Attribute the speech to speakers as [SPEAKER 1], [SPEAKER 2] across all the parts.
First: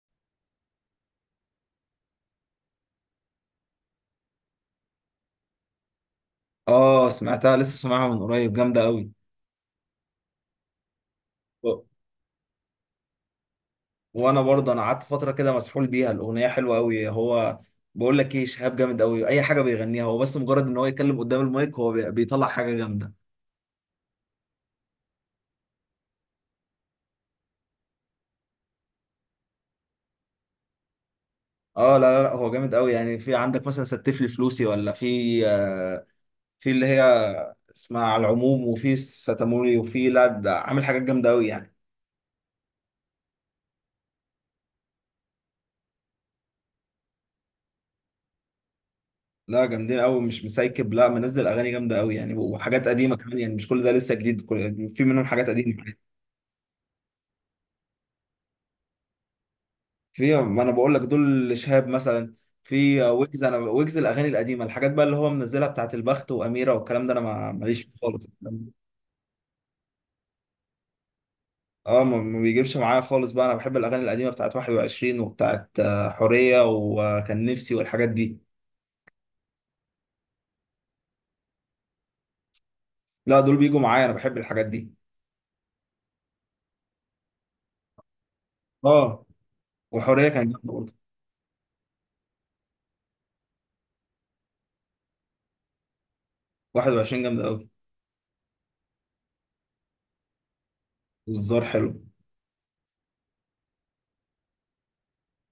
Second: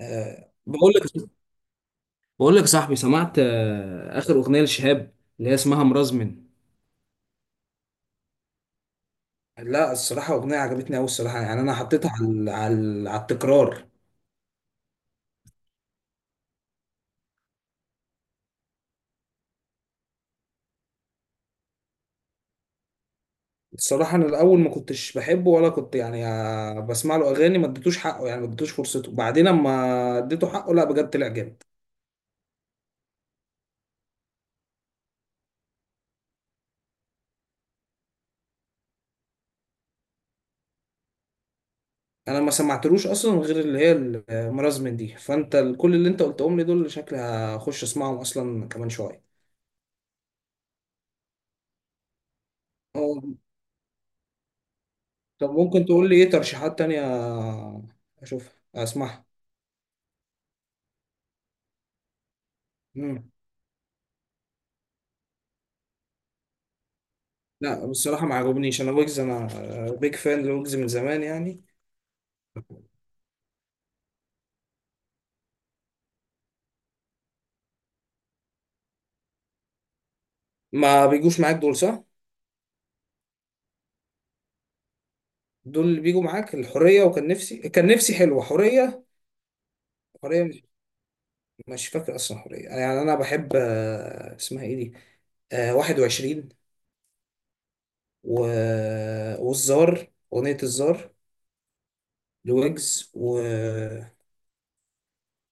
[SPEAKER 1] آه، بقول لك بقول لك يا صاحبي، سمعت اخر اغنيه لشهاب اللي هي اسمها مرزمن.
[SPEAKER 2] اه سمعتها، لسه سامعها من قريب. جامده قوي.
[SPEAKER 1] لا الصراحة أغنية عجبتني أوي الصراحة، يعني أنا
[SPEAKER 2] و-
[SPEAKER 1] حطيتها على التكرار.
[SPEAKER 2] وانا برضه انا قعدت فتره كده مسحول بيها. الاغنيه حلوه قوي. هو بقول لك ايه، شهاب جامد قوي. اي حاجه بيغنيها هو، بس مجرد ان هو يتكلم قدام المايك هو بيطلع حاجه جامده.
[SPEAKER 1] الصراحة أنا الأول ما كنتش بحبه ولا كنت يعني بسمع له أغاني، ما اديتوش حقه يعني ما اديتوش فرصته. بعدين أما اديته حقه، لا بجد طلع جامد.
[SPEAKER 2] اه، لا لا لا، هو جامد قوي. يعني في عندك مثلا ستف لي فلوسي، ولا في في اللي هي اسمها، على العموم. وفي ستاموري، وفي، لا ده عامل حاجات جامده قوي يعني.
[SPEAKER 1] أنا ما سمعتلوش أصلا غير اللي هي المرازمن دي. فأنت كل اللي أنت قلتهم لي دول شكلي هخش أسمعهم أصلا كمان شوية.
[SPEAKER 2] لا جامدين قوي، مش مسايكب، لا منزل اغاني جامده قوي يعني. وحاجات قديمه كمان، يعني مش كل ده لسه جديد، كل في منهم حاجات
[SPEAKER 1] طب
[SPEAKER 2] قديمه.
[SPEAKER 1] ممكن تقول لي ايه ترشيحات تانية اشوفها اسمعها؟
[SPEAKER 2] في، ما انا بقول لك، دول شهاب مثلا. في
[SPEAKER 1] مم.
[SPEAKER 2] ويجز. انا ويجز الاغاني القديمه، الحاجات بقى اللي هو منزلها بتاعت البخت واميره والكلام ده، انا ماليش
[SPEAKER 1] لا
[SPEAKER 2] فيه
[SPEAKER 1] بصراحة
[SPEAKER 2] خالص.
[SPEAKER 1] ما عجبنيش انا ويجز. انا بيج فان لويجز من زمان يعني.
[SPEAKER 2] اه، ما بيجيبش معايا خالص بقى. انا بحب الاغاني القديمه بتاعت 21 وبتاعت حوريه وكان نفسي والحاجات دي.
[SPEAKER 1] ما بيجوش معاك دول، صح.
[SPEAKER 2] لا دول بيجوا معايا، انا بحب الحاجات دي.
[SPEAKER 1] دول اللي بيجوا معاك الحرية وكان نفسي، كان نفسي حلوة. حرية
[SPEAKER 2] اه، وحوريه كان
[SPEAKER 1] حرية مش
[SPEAKER 2] جامده برضه.
[SPEAKER 1] مش فاكر اصلا حرية. يعني انا بحب اسمها ايه دي، 21
[SPEAKER 2] 21 جامده قوي.
[SPEAKER 1] و... والزار، اغنية الزار
[SPEAKER 2] والزار حلو.
[SPEAKER 1] لويجز.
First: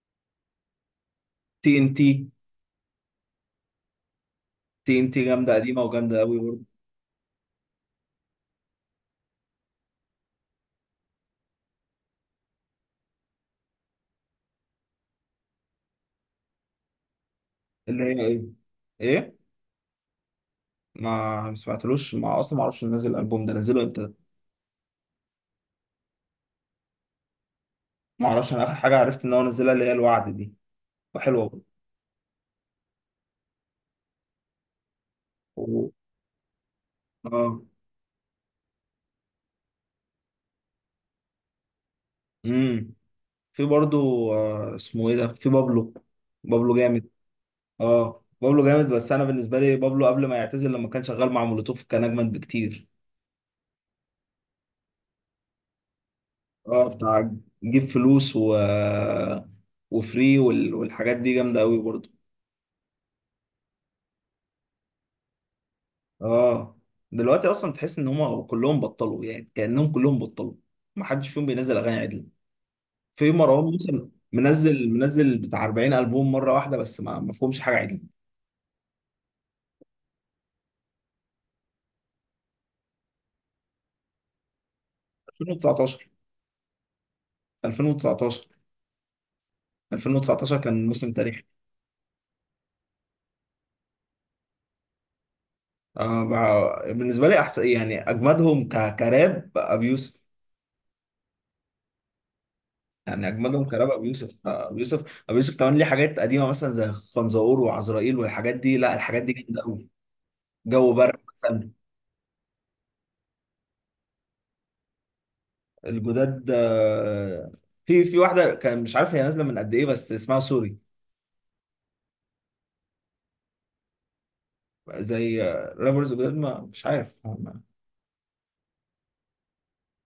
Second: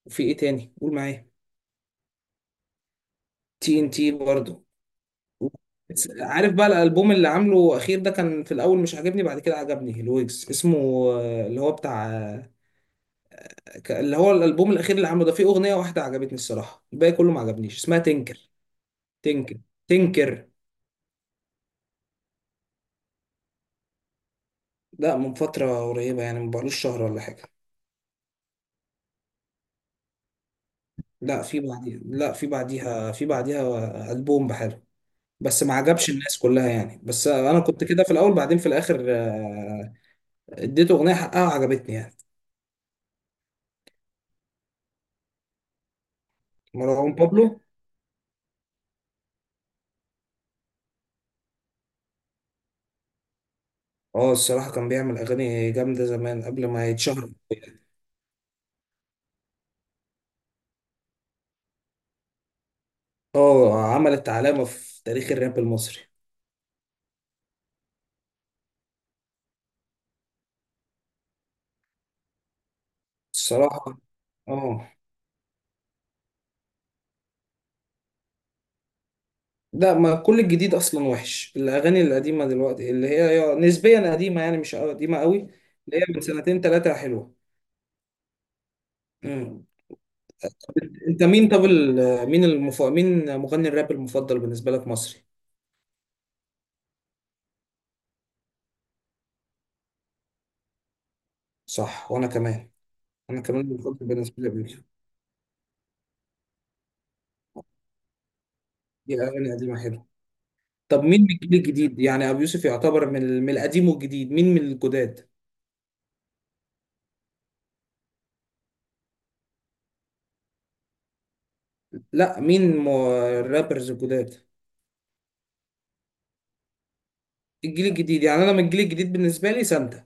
[SPEAKER 1] وفي ايه تاني قول معايا؟
[SPEAKER 2] تي ان تي.
[SPEAKER 1] تي ان تي برضه.
[SPEAKER 2] تي ان تي جامده قديمه
[SPEAKER 1] بس
[SPEAKER 2] وجامده قوي
[SPEAKER 1] عارف
[SPEAKER 2] برضه.
[SPEAKER 1] بقى الالبوم اللي عامله اخير ده كان في الاول مش عاجبني، بعد كده عجبني الويجز اسمه اللي هو بتاع اللي هو الالبوم الاخير اللي عامله ده، فيه اغنيه واحده عجبتني الصراحه، الباقي كله ما عجبنيش. اسمها
[SPEAKER 2] اللي هي
[SPEAKER 1] تنكر.
[SPEAKER 2] ايه؟ ايه؟
[SPEAKER 1] تنكر. تنكر.
[SPEAKER 2] ما سمعتلوش، ما اصلا ما اعرفش نزل الالبوم ده. نزله امتى ده؟
[SPEAKER 1] لا من فتره قريبه يعني، ما بقالوش شهر ولا حاجه.
[SPEAKER 2] ما اعرفش، انا اخر حاجه عرفت ان هو نزلها اللي هي الوعد دي،
[SPEAKER 1] لا،
[SPEAKER 2] وحلوه
[SPEAKER 1] في
[SPEAKER 2] برضه.
[SPEAKER 1] بعديها لا في بعديها في بعديها البوم بحاله. بس ما
[SPEAKER 2] و-
[SPEAKER 1] عجبش الناس كلها يعني. بس انا
[SPEAKER 2] اه.
[SPEAKER 1] كنت كده في الاول، بعدين في الاخر اديته اغنيه حقها وعجبتني يعني.
[SPEAKER 2] امم. في برضو، آه اسمه ايه ده، في بابلو. بابلو جامد.
[SPEAKER 1] مروان بابلو.
[SPEAKER 2] اه بابلو جامد، بس انا بالنسبه لي بابلو قبل ما يعتزل، لما كان شغال مع مولوتوف كان اجمد بكتير.
[SPEAKER 1] اه، الصراحة كان بيعمل أغاني جامدة زمان قبل ما
[SPEAKER 2] اه بتاع
[SPEAKER 1] يتشهر.
[SPEAKER 2] جيب فلوس، و وفري والحاجات دي جامده قوي برضو.
[SPEAKER 1] اه، عملت علامة في تاريخ الراب المصري.
[SPEAKER 2] اه. دلوقتي اصلا تحس ان هم كلهم بطلوا، يعني كانهم كلهم بطلوا، ما حدش فيهم بينزل اغاني عدل. في مروان
[SPEAKER 1] الصراحة.
[SPEAKER 2] موسى، منزل
[SPEAKER 1] اه،
[SPEAKER 2] منزل بتاع 40 ألبوم مرة واحدة، بس ما فيهمش حاجة عدل.
[SPEAKER 1] لا ما كل الجديد أصلا وحش. الأغاني القديمة دلوقتي اللي هي نسبيا قديمة يعني مش قديمة قوي. اللي هي
[SPEAKER 2] 2019،
[SPEAKER 1] من سنتين تلاتة حلوة.
[SPEAKER 2] 2019،
[SPEAKER 1] مم.
[SPEAKER 2] 2019 كان موسم
[SPEAKER 1] أنت
[SPEAKER 2] تاريخي.
[SPEAKER 1] مين؟ طب مين مين مغني الراب المفضل بالنسبة لك مصري؟
[SPEAKER 2] آه، بالنسبة لي أحسن يعني أجمدهم كراب أبو يوسف.
[SPEAKER 1] صح، وأنا كمان.
[SPEAKER 2] يعني
[SPEAKER 1] أنا كمان
[SPEAKER 2] أجمدهم كراب أبو
[SPEAKER 1] المفضل بالنسبة
[SPEAKER 2] يوسف.
[SPEAKER 1] لي أبو
[SPEAKER 2] أبو
[SPEAKER 1] يوسف.
[SPEAKER 2] يوسف، أبو يوسف كمان ليه حاجات قديمة مثلا زي خنزقور وعزرائيل والحاجات دي، لا
[SPEAKER 1] دي
[SPEAKER 2] الحاجات دي
[SPEAKER 1] أغاني
[SPEAKER 2] جامدة
[SPEAKER 1] قديمة
[SPEAKER 2] أوي.
[SPEAKER 1] حلوة.
[SPEAKER 2] جو
[SPEAKER 1] طب
[SPEAKER 2] برد
[SPEAKER 1] مين من الجيل
[SPEAKER 2] مثلا.
[SPEAKER 1] الجديد؟ يعني أبو يوسف يعتبر من القديم والجديد. مين من الجداد؟
[SPEAKER 2] الجداد، في واحدة كان مش عارف هي نازلة من قد إيه بس اسمها سوري.
[SPEAKER 1] لا مين الرابرز الجداد.
[SPEAKER 2] زي رابرز جداد ما مش عارف.
[SPEAKER 1] الجيل الجديد، يعني انا من الجيل الجديد بالنسبه لي سانتا.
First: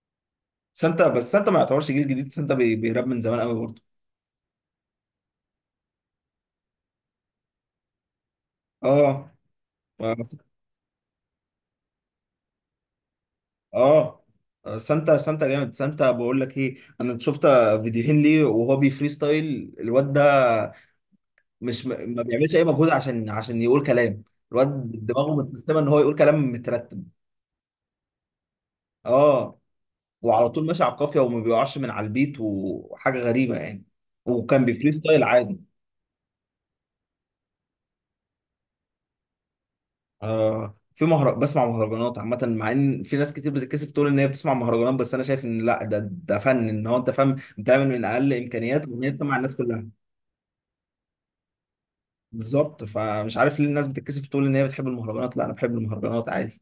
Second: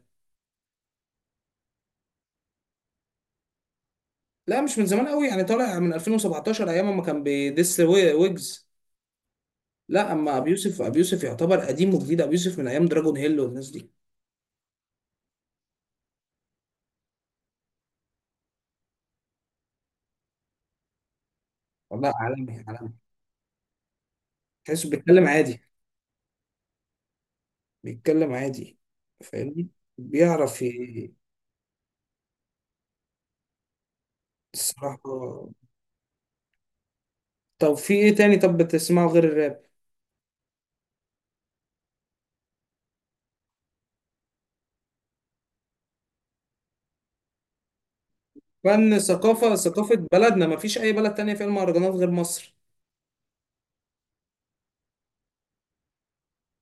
[SPEAKER 2] سانتا، بس سانتا ما يعتبرش جيل جديد، سانتا بيراب من زمان قوي برضه.
[SPEAKER 1] لا مش من زمان قوي يعني، طالع من 2017 ايام ما كان بيدس ويجز.
[SPEAKER 2] اه.
[SPEAKER 1] لا
[SPEAKER 2] بس-
[SPEAKER 1] اما ابي يوسف، ابي يوسف يعتبر قديم وجديد. ابي يوسف من ايام دراجون هيل والناس دي.
[SPEAKER 2] اه. آه، سانتا، سانتا جامد. سانتا بقول لك ايه، انا شفت فيديوهين ليه وهو بيفري ستايل الواد ده. مش
[SPEAKER 1] والله،
[SPEAKER 2] ما بيعملش اي
[SPEAKER 1] عالمي
[SPEAKER 2] مجهود
[SPEAKER 1] عالمي.
[SPEAKER 2] عشان عشان يقول كلام. الواد
[SPEAKER 1] تحسه بيتكلم
[SPEAKER 2] دماغه
[SPEAKER 1] عادي،
[SPEAKER 2] متسيستمه ان هو يقول كلام مترتب.
[SPEAKER 1] بيتكلم عادي.
[SPEAKER 2] اه.
[SPEAKER 1] فاهمني.
[SPEAKER 2] وعلى
[SPEAKER 1] بيعرف
[SPEAKER 2] طول ماشي على القافيه وما بيقعش من على البيت، وحاجه غريبه يعني. وكان بيفري
[SPEAKER 1] الصراحه.
[SPEAKER 2] ستايل عادي.
[SPEAKER 1] طب في ايه تاني؟ طب بتسمعه غير الراب؟
[SPEAKER 2] آه، في بسمع مهرجانات عامة، مع ان في ناس كتير بتتكسف تقول ان هي بتسمع مهرجانات، بس انا شايف ان لا، ده ده فن، ان هو انت فاهم بتعمل من اقل امكانيات
[SPEAKER 1] فن،
[SPEAKER 2] وان انت مع
[SPEAKER 1] ثقافه،
[SPEAKER 2] الناس كلها.
[SPEAKER 1] ثقافه بلدنا. ما فيش اي بلد تانية فيها المهرجانات غير مصر.
[SPEAKER 2] بالظبط، فمش عارف ليه الناس بتتكسف تقول ان هي بتحب المهرجانات. لا، انا بحب المهرجانات عادي.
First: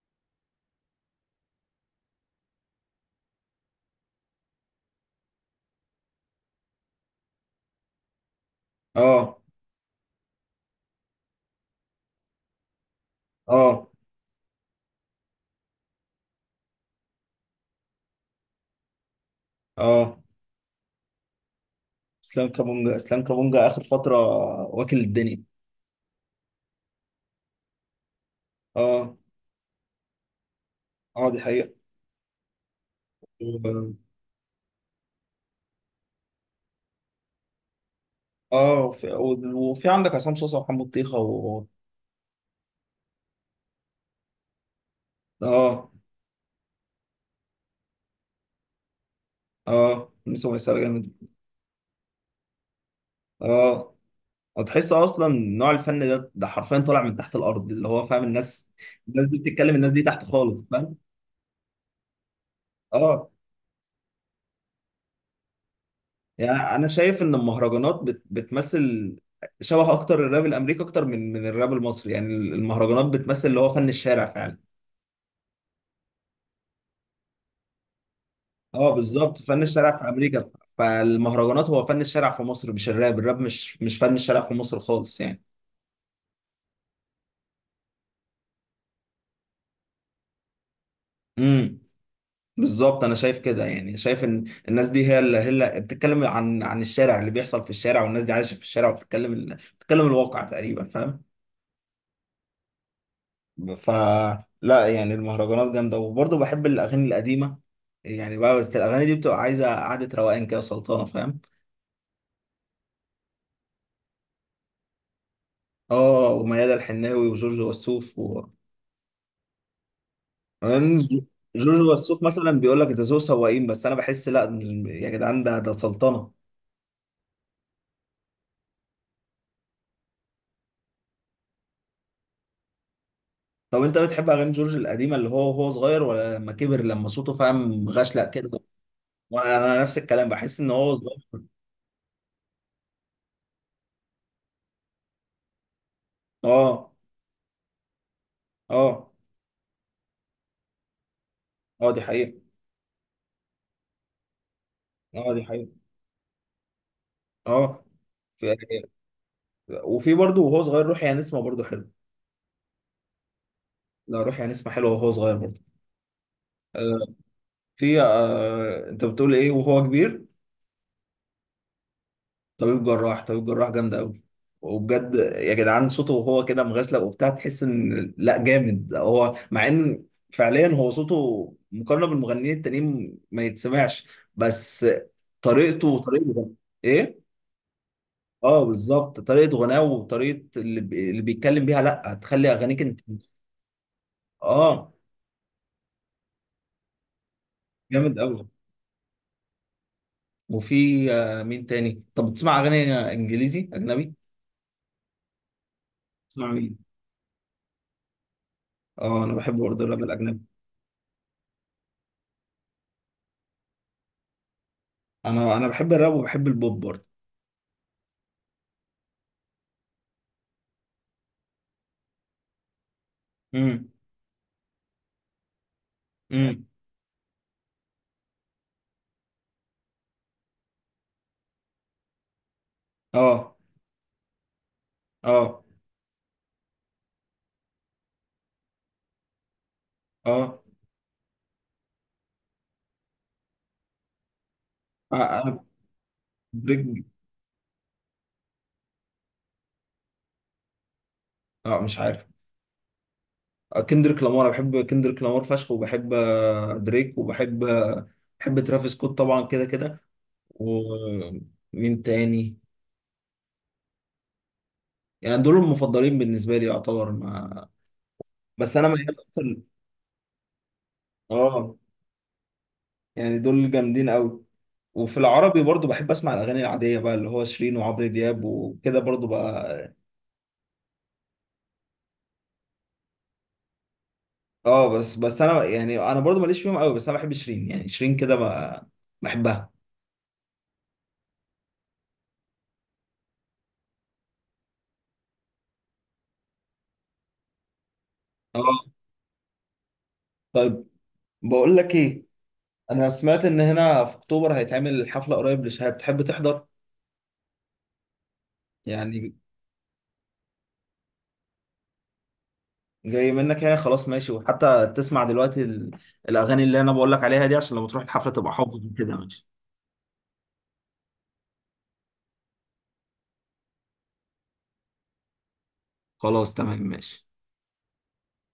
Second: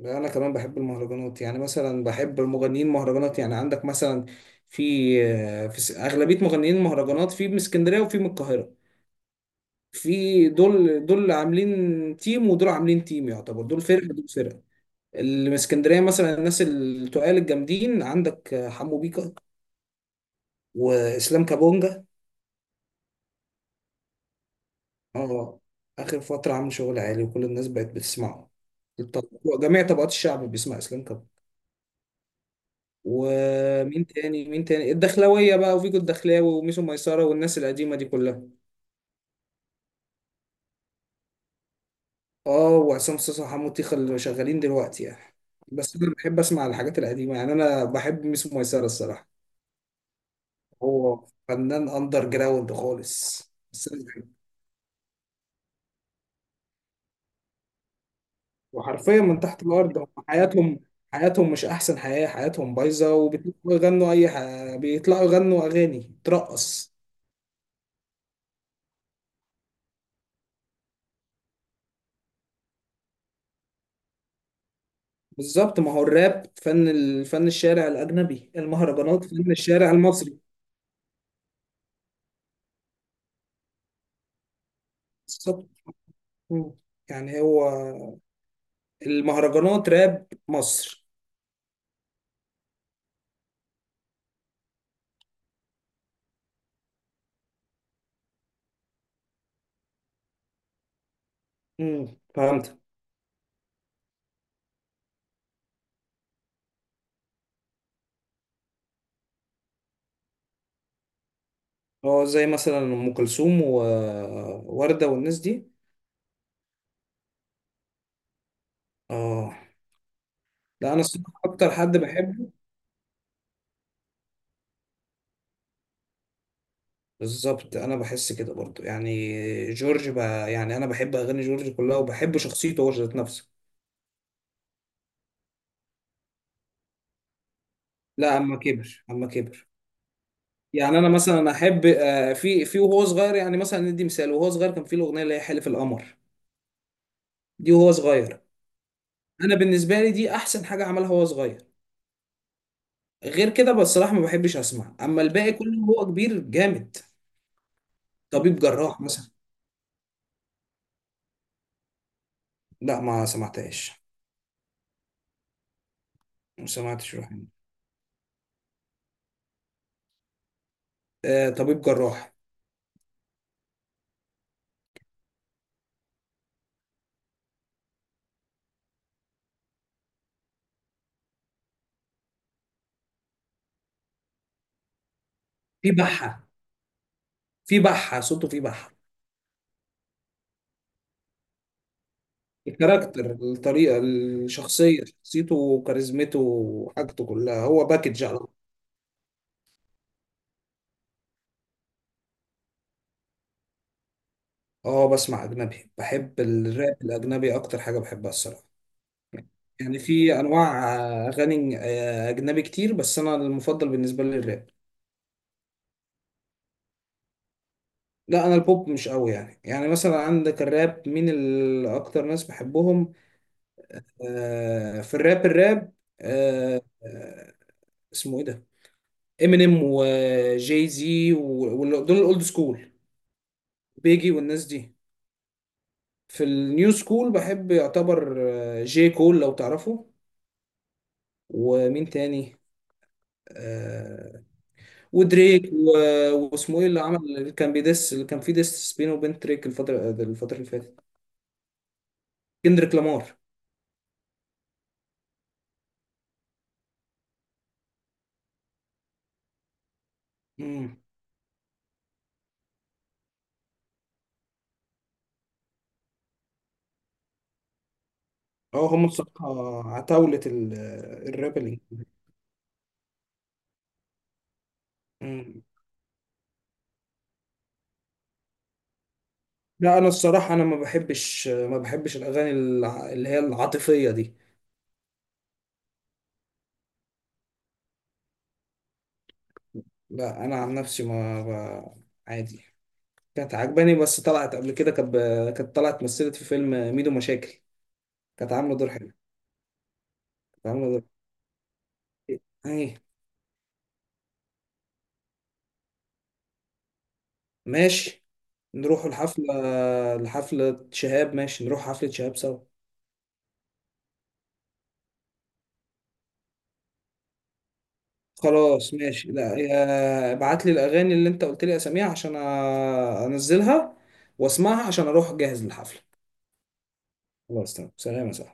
[SPEAKER 1] لا، انا كمان بحب المهرجانات، يعني مثلا بحب المغنيين مهرجانات، يعني عندك مثلا في في اغلبيه مغنيين المهرجانات، في من اسكندريه وفي من القاهره.
[SPEAKER 2] اه.
[SPEAKER 1] في دول عاملين تيم ودول عاملين تيم. يعتبر دول
[SPEAKER 2] اه.
[SPEAKER 1] فرقه، دول فرقه. اللي من اسكندريه مثلا، الناس التقال الجامدين عندك حمو بيكا،
[SPEAKER 2] اه.
[SPEAKER 1] واسلام كابونجا.
[SPEAKER 2] اسلام كابونجا، اسلام كابونجا اخر فترة واكل الدنيا.
[SPEAKER 1] اه، اخر فتره عامل شغل عالي وكل الناس بقت بتسمعه.
[SPEAKER 2] اه.
[SPEAKER 1] الط- جميع طبقات الشعب بيسمع اسلام
[SPEAKER 2] اه
[SPEAKER 1] كابونجا.
[SPEAKER 2] دي حقيقة. و-
[SPEAKER 1] ومين تاني؟ الدخلاوية بقى، وفيجو الدخلاوي، وميسو ميسرة، والناس القديمة دي كلها.
[SPEAKER 2] اه. وفي، وفي عندك عصام صوصة وحمو الطيخة
[SPEAKER 1] اه، وعصام صاصا وحمو تيخة اللي شغالين دلوقتي يعني.
[SPEAKER 2] اه.
[SPEAKER 1] بس انا بحب اسمع الحاجات القديمة، يعني انا بحب ميسو ميسرة الصراحة.
[SPEAKER 2] اه، ميسو ميساء
[SPEAKER 1] هو
[SPEAKER 2] جامد.
[SPEAKER 1] فنان اندر جراوند خالص. بس
[SPEAKER 2] اه.
[SPEAKER 1] أنا بحبه.
[SPEAKER 2] هتحس اصلا نوع الفن ده، ده حرفيا طالع من تحت الارض، اللي هو فاهم. الناس،
[SPEAKER 1] وحرفيا
[SPEAKER 2] الناس دي
[SPEAKER 1] من تحت
[SPEAKER 2] بتتكلم، الناس
[SPEAKER 1] الارض،
[SPEAKER 2] دي
[SPEAKER 1] هم
[SPEAKER 2] تحت خالص
[SPEAKER 1] حياتهم.
[SPEAKER 2] فاهم.
[SPEAKER 1] حياتهم مش احسن حياة، حياتهم بايظة
[SPEAKER 2] اه.
[SPEAKER 1] وبيطلعوا يغنوا اي بيطلعوا يغنوا اغاني
[SPEAKER 2] يعني انا
[SPEAKER 1] ترقص.
[SPEAKER 2] شايف ان المهرجانات بتمثل شبه اكتر الراب الامريكي، اكتر من الراب المصري. يعني المهرجانات بتمثل اللي هو فن الشارع فعلا.
[SPEAKER 1] بالظبط، ما هو الراب فن الشارع الاجنبي،
[SPEAKER 2] اه
[SPEAKER 1] المهرجانات
[SPEAKER 2] بالظبط
[SPEAKER 1] فن
[SPEAKER 2] فن
[SPEAKER 1] الشارع
[SPEAKER 2] الشارع في
[SPEAKER 1] المصري.
[SPEAKER 2] امريكا، فالمهرجانات هو فن الشارع في مصر، مش الراب. الراب مش مش فن الشارع في مصر خالص يعني.
[SPEAKER 1] بالظبط. مم. يعني هو المهرجانات راب مصر.
[SPEAKER 2] امم. بالظبط، انا شايف كده يعني. شايف ان الناس دي هي اللي بتتكلم عن الشارع، اللي بيحصل في الشارع، والناس دي عايشه في الشارع، وبتتكلم بتتكلم الواقع تقريبا، فاهم.
[SPEAKER 1] مم. فهمت.
[SPEAKER 2] ف لا يعني المهرجانات جامده. وبرضه بحب الاغاني القديمه يعني بقى، بس الاغاني دي بتبقى عايزه قعده روقان كده سلطانه فاهم.
[SPEAKER 1] هو زي مثلا ام كلثوم ووردة والناس دي.
[SPEAKER 2] اه وميادة الحناوي وجورج وسوف
[SPEAKER 1] اه. لا انا الصراحه اكتر
[SPEAKER 2] جورج
[SPEAKER 1] حد
[SPEAKER 2] وسوف
[SPEAKER 1] بحبه.
[SPEAKER 2] مثلا بيقول لك ده ذو سواقين، بس انا بحس لا، يا جدعان ده ده سلطنه.
[SPEAKER 1] بالظبط، انا بحس كده برضو. يعني جورج بقى، يعني انا بحب اغاني جورج كلها وبحب شخصيته هو ذات نفسه.
[SPEAKER 2] طب انت بتحب اغاني جورج القديمه اللي هو وهو صغير، ولا لما كبر لما صوته فاهم غشلق
[SPEAKER 1] لا،
[SPEAKER 2] كده؟
[SPEAKER 1] اما كبر، اما
[SPEAKER 2] وانا،
[SPEAKER 1] كبر.
[SPEAKER 2] انا نفس الكلام، بحس ان هو
[SPEAKER 1] يعني انا
[SPEAKER 2] صغير.
[SPEAKER 1] مثلا احب، في وهو صغير. يعني مثلا ندي مثال، وهو صغير كان في الاغنيه اللي هي حلف القمر،
[SPEAKER 2] اه.
[SPEAKER 1] دي وهو صغير.
[SPEAKER 2] اه.
[SPEAKER 1] انا بالنسبه لي دي احسن حاجه عملها وهو صغير.
[SPEAKER 2] اه دي حقيقه.
[SPEAKER 1] غير كده بصراحة ما بحبش اسمع، اما
[SPEAKER 2] اه دي
[SPEAKER 1] الباقي
[SPEAKER 2] حقيقه.
[SPEAKER 1] كله هو كبير جامد.
[SPEAKER 2] اه. في،
[SPEAKER 1] طبيب جراح مثلا.
[SPEAKER 2] وفي برضه وهو صغير روحي يا نسمه برضه حلو.
[SPEAKER 1] لا ما سمعتهاش.
[SPEAKER 2] لا روحي يا نسمه حلوه وهو صغير برضه.
[SPEAKER 1] ما
[SPEAKER 2] آه.
[SPEAKER 1] سمعتش روح هنا.
[SPEAKER 2] في آه، انت بتقول ايه وهو كبير؟
[SPEAKER 1] آه، طبيب جراح.
[SPEAKER 2] طبيب جراح، طبيب جراح جامد قوي. وبجد يا جدعان، صوته وهو كده مغسله وبتاع، تحس ان لا جامد هو، مع ان فعليا هو صوته مقارنه بالمغنيين التانيين ما يتسمعش. بس طريقته
[SPEAKER 1] في
[SPEAKER 2] وطريقه
[SPEAKER 1] بحة.
[SPEAKER 2] ايه.
[SPEAKER 1] في بحة صوته، في
[SPEAKER 2] اه
[SPEAKER 1] بحة.
[SPEAKER 2] بالظبط، طريقه غناه وطريقه اللي بيتكلم بيها، لا هتخلي اغانيك انت.
[SPEAKER 1] الكاركتر، الطريقة،
[SPEAKER 2] اه.
[SPEAKER 1] الشخصية، شخصيته وكاريزمته وحاجته كلها. هو
[SPEAKER 2] جامد
[SPEAKER 1] باكج على
[SPEAKER 2] قوي.
[SPEAKER 1] طول.
[SPEAKER 2] وفي آه، مين تاني؟ طب بتسمع اغاني انجليزي اجنبي؟
[SPEAKER 1] اه، بسمع اجنبي. بحب
[SPEAKER 2] بتسمع مين؟
[SPEAKER 1] الراب الاجنبي اكتر حاجة بحبها الصراحة.
[SPEAKER 2] اه انا بحب برضه
[SPEAKER 1] يعني
[SPEAKER 2] الراب الاجنبي.
[SPEAKER 1] في انواع اغاني اجنبي كتير، بس انا المفضل بالنسبة لي الراب.
[SPEAKER 2] انا بحب الراب وبحب البوب برضه.
[SPEAKER 1] لا انا البوب مش قوي يعني مثلا عندك الراب، مين اكتر ناس بحبهم؟
[SPEAKER 2] مم.
[SPEAKER 1] في الراب.
[SPEAKER 2] امم.
[SPEAKER 1] آه اسمه ايه ده؟ امينيم وجاي زي دول الاولد سكول،
[SPEAKER 2] اه.
[SPEAKER 1] بيجي والناس دي.
[SPEAKER 2] اه.
[SPEAKER 1] في النيو سكول بحب يعتبر جي كول لو تعرفه.
[SPEAKER 2] اه.
[SPEAKER 1] ومين تاني؟ آه
[SPEAKER 2] آه، انا.
[SPEAKER 1] ودريك، واسمه ايه اللي
[SPEAKER 2] دريك.
[SPEAKER 1] عمل اللي كان بيدس اللي كان فيه ديس بينه وبين دريك الفترة اللي فاتت؟
[SPEAKER 2] اه مش عارف.
[SPEAKER 1] كندريك لامار.
[SPEAKER 2] آه، كندريك لامار. أنا بحب كندريك لامار فشخ، وبحب آه، دريك، وبحب بحب ترافيس سكوت طبعا كده كده. ومين تاني؟ يعني دول المفضلين بالنسبه لي يعتبر، ما بس
[SPEAKER 1] اه،
[SPEAKER 2] انا
[SPEAKER 1] هم
[SPEAKER 2] ميال اكتر.
[SPEAKER 1] الصراحة عتاولة الراب
[SPEAKER 2] اه.
[SPEAKER 1] الإنجليزي.
[SPEAKER 2] يعني دول جامدين قوي. وفي العربي
[SPEAKER 1] مم.
[SPEAKER 2] برضو بحب اسمع الاغاني العاديه بقى، اللي هو شيرين وعمرو دياب وكده برضو بقى.
[SPEAKER 1] لا أنا الصراحة، أنا ما بحبش الأغاني اللي هي العاطفية دي.
[SPEAKER 2] اه بس، انا برضو ماليش فيهم قوي، بس انا بحب شيرين، يعني شيرين كده بقى، بحبها.
[SPEAKER 1] لا أنا عن نفسي ما ب- عادي. كانت عجباني، بس طلعت قبل كده كانت طلعت مثلت في فيلم ميدو مشاكل. كانت
[SPEAKER 2] اه.
[SPEAKER 1] عاملة دور حلو. كانت
[SPEAKER 2] طيب.
[SPEAKER 1] عاملة دور.
[SPEAKER 2] بقول لك ايه،
[SPEAKER 1] أيه؟
[SPEAKER 2] انا سمعت ان هنا في اكتوبر هيتعمل حفله قريب لشهاب، تحب تحضر؟
[SPEAKER 1] ماشي، نروح
[SPEAKER 2] يعني
[SPEAKER 1] الحفلة. لحفلة شهاب ماشي، نروح حفلة شهاب سوا.
[SPEAKER 2] جاي منك يعني، خلاص ماشي. وحتى تسمع دلوقتي الاغاني اللي انا بقول لك عليها دي، عشان لما تروح الحفله تبقى حافظ
[SPEAKER 1] خلاص
[SPEAKER 2] كده،
[SPEAKER 1] ماشي.
[SPEAKER 2] ماشي؟
[SPEAKER 1] لا ابعت لي الاغاني اللي انت قلت لي اساميها عشان انزلها واسمعها عشان اروح جاهز للحفله.
[SPEAKER 2] خلاص، تمام، ماشي.
[SPEAKER 1] خلاص تمام، سلام يا صاحبي.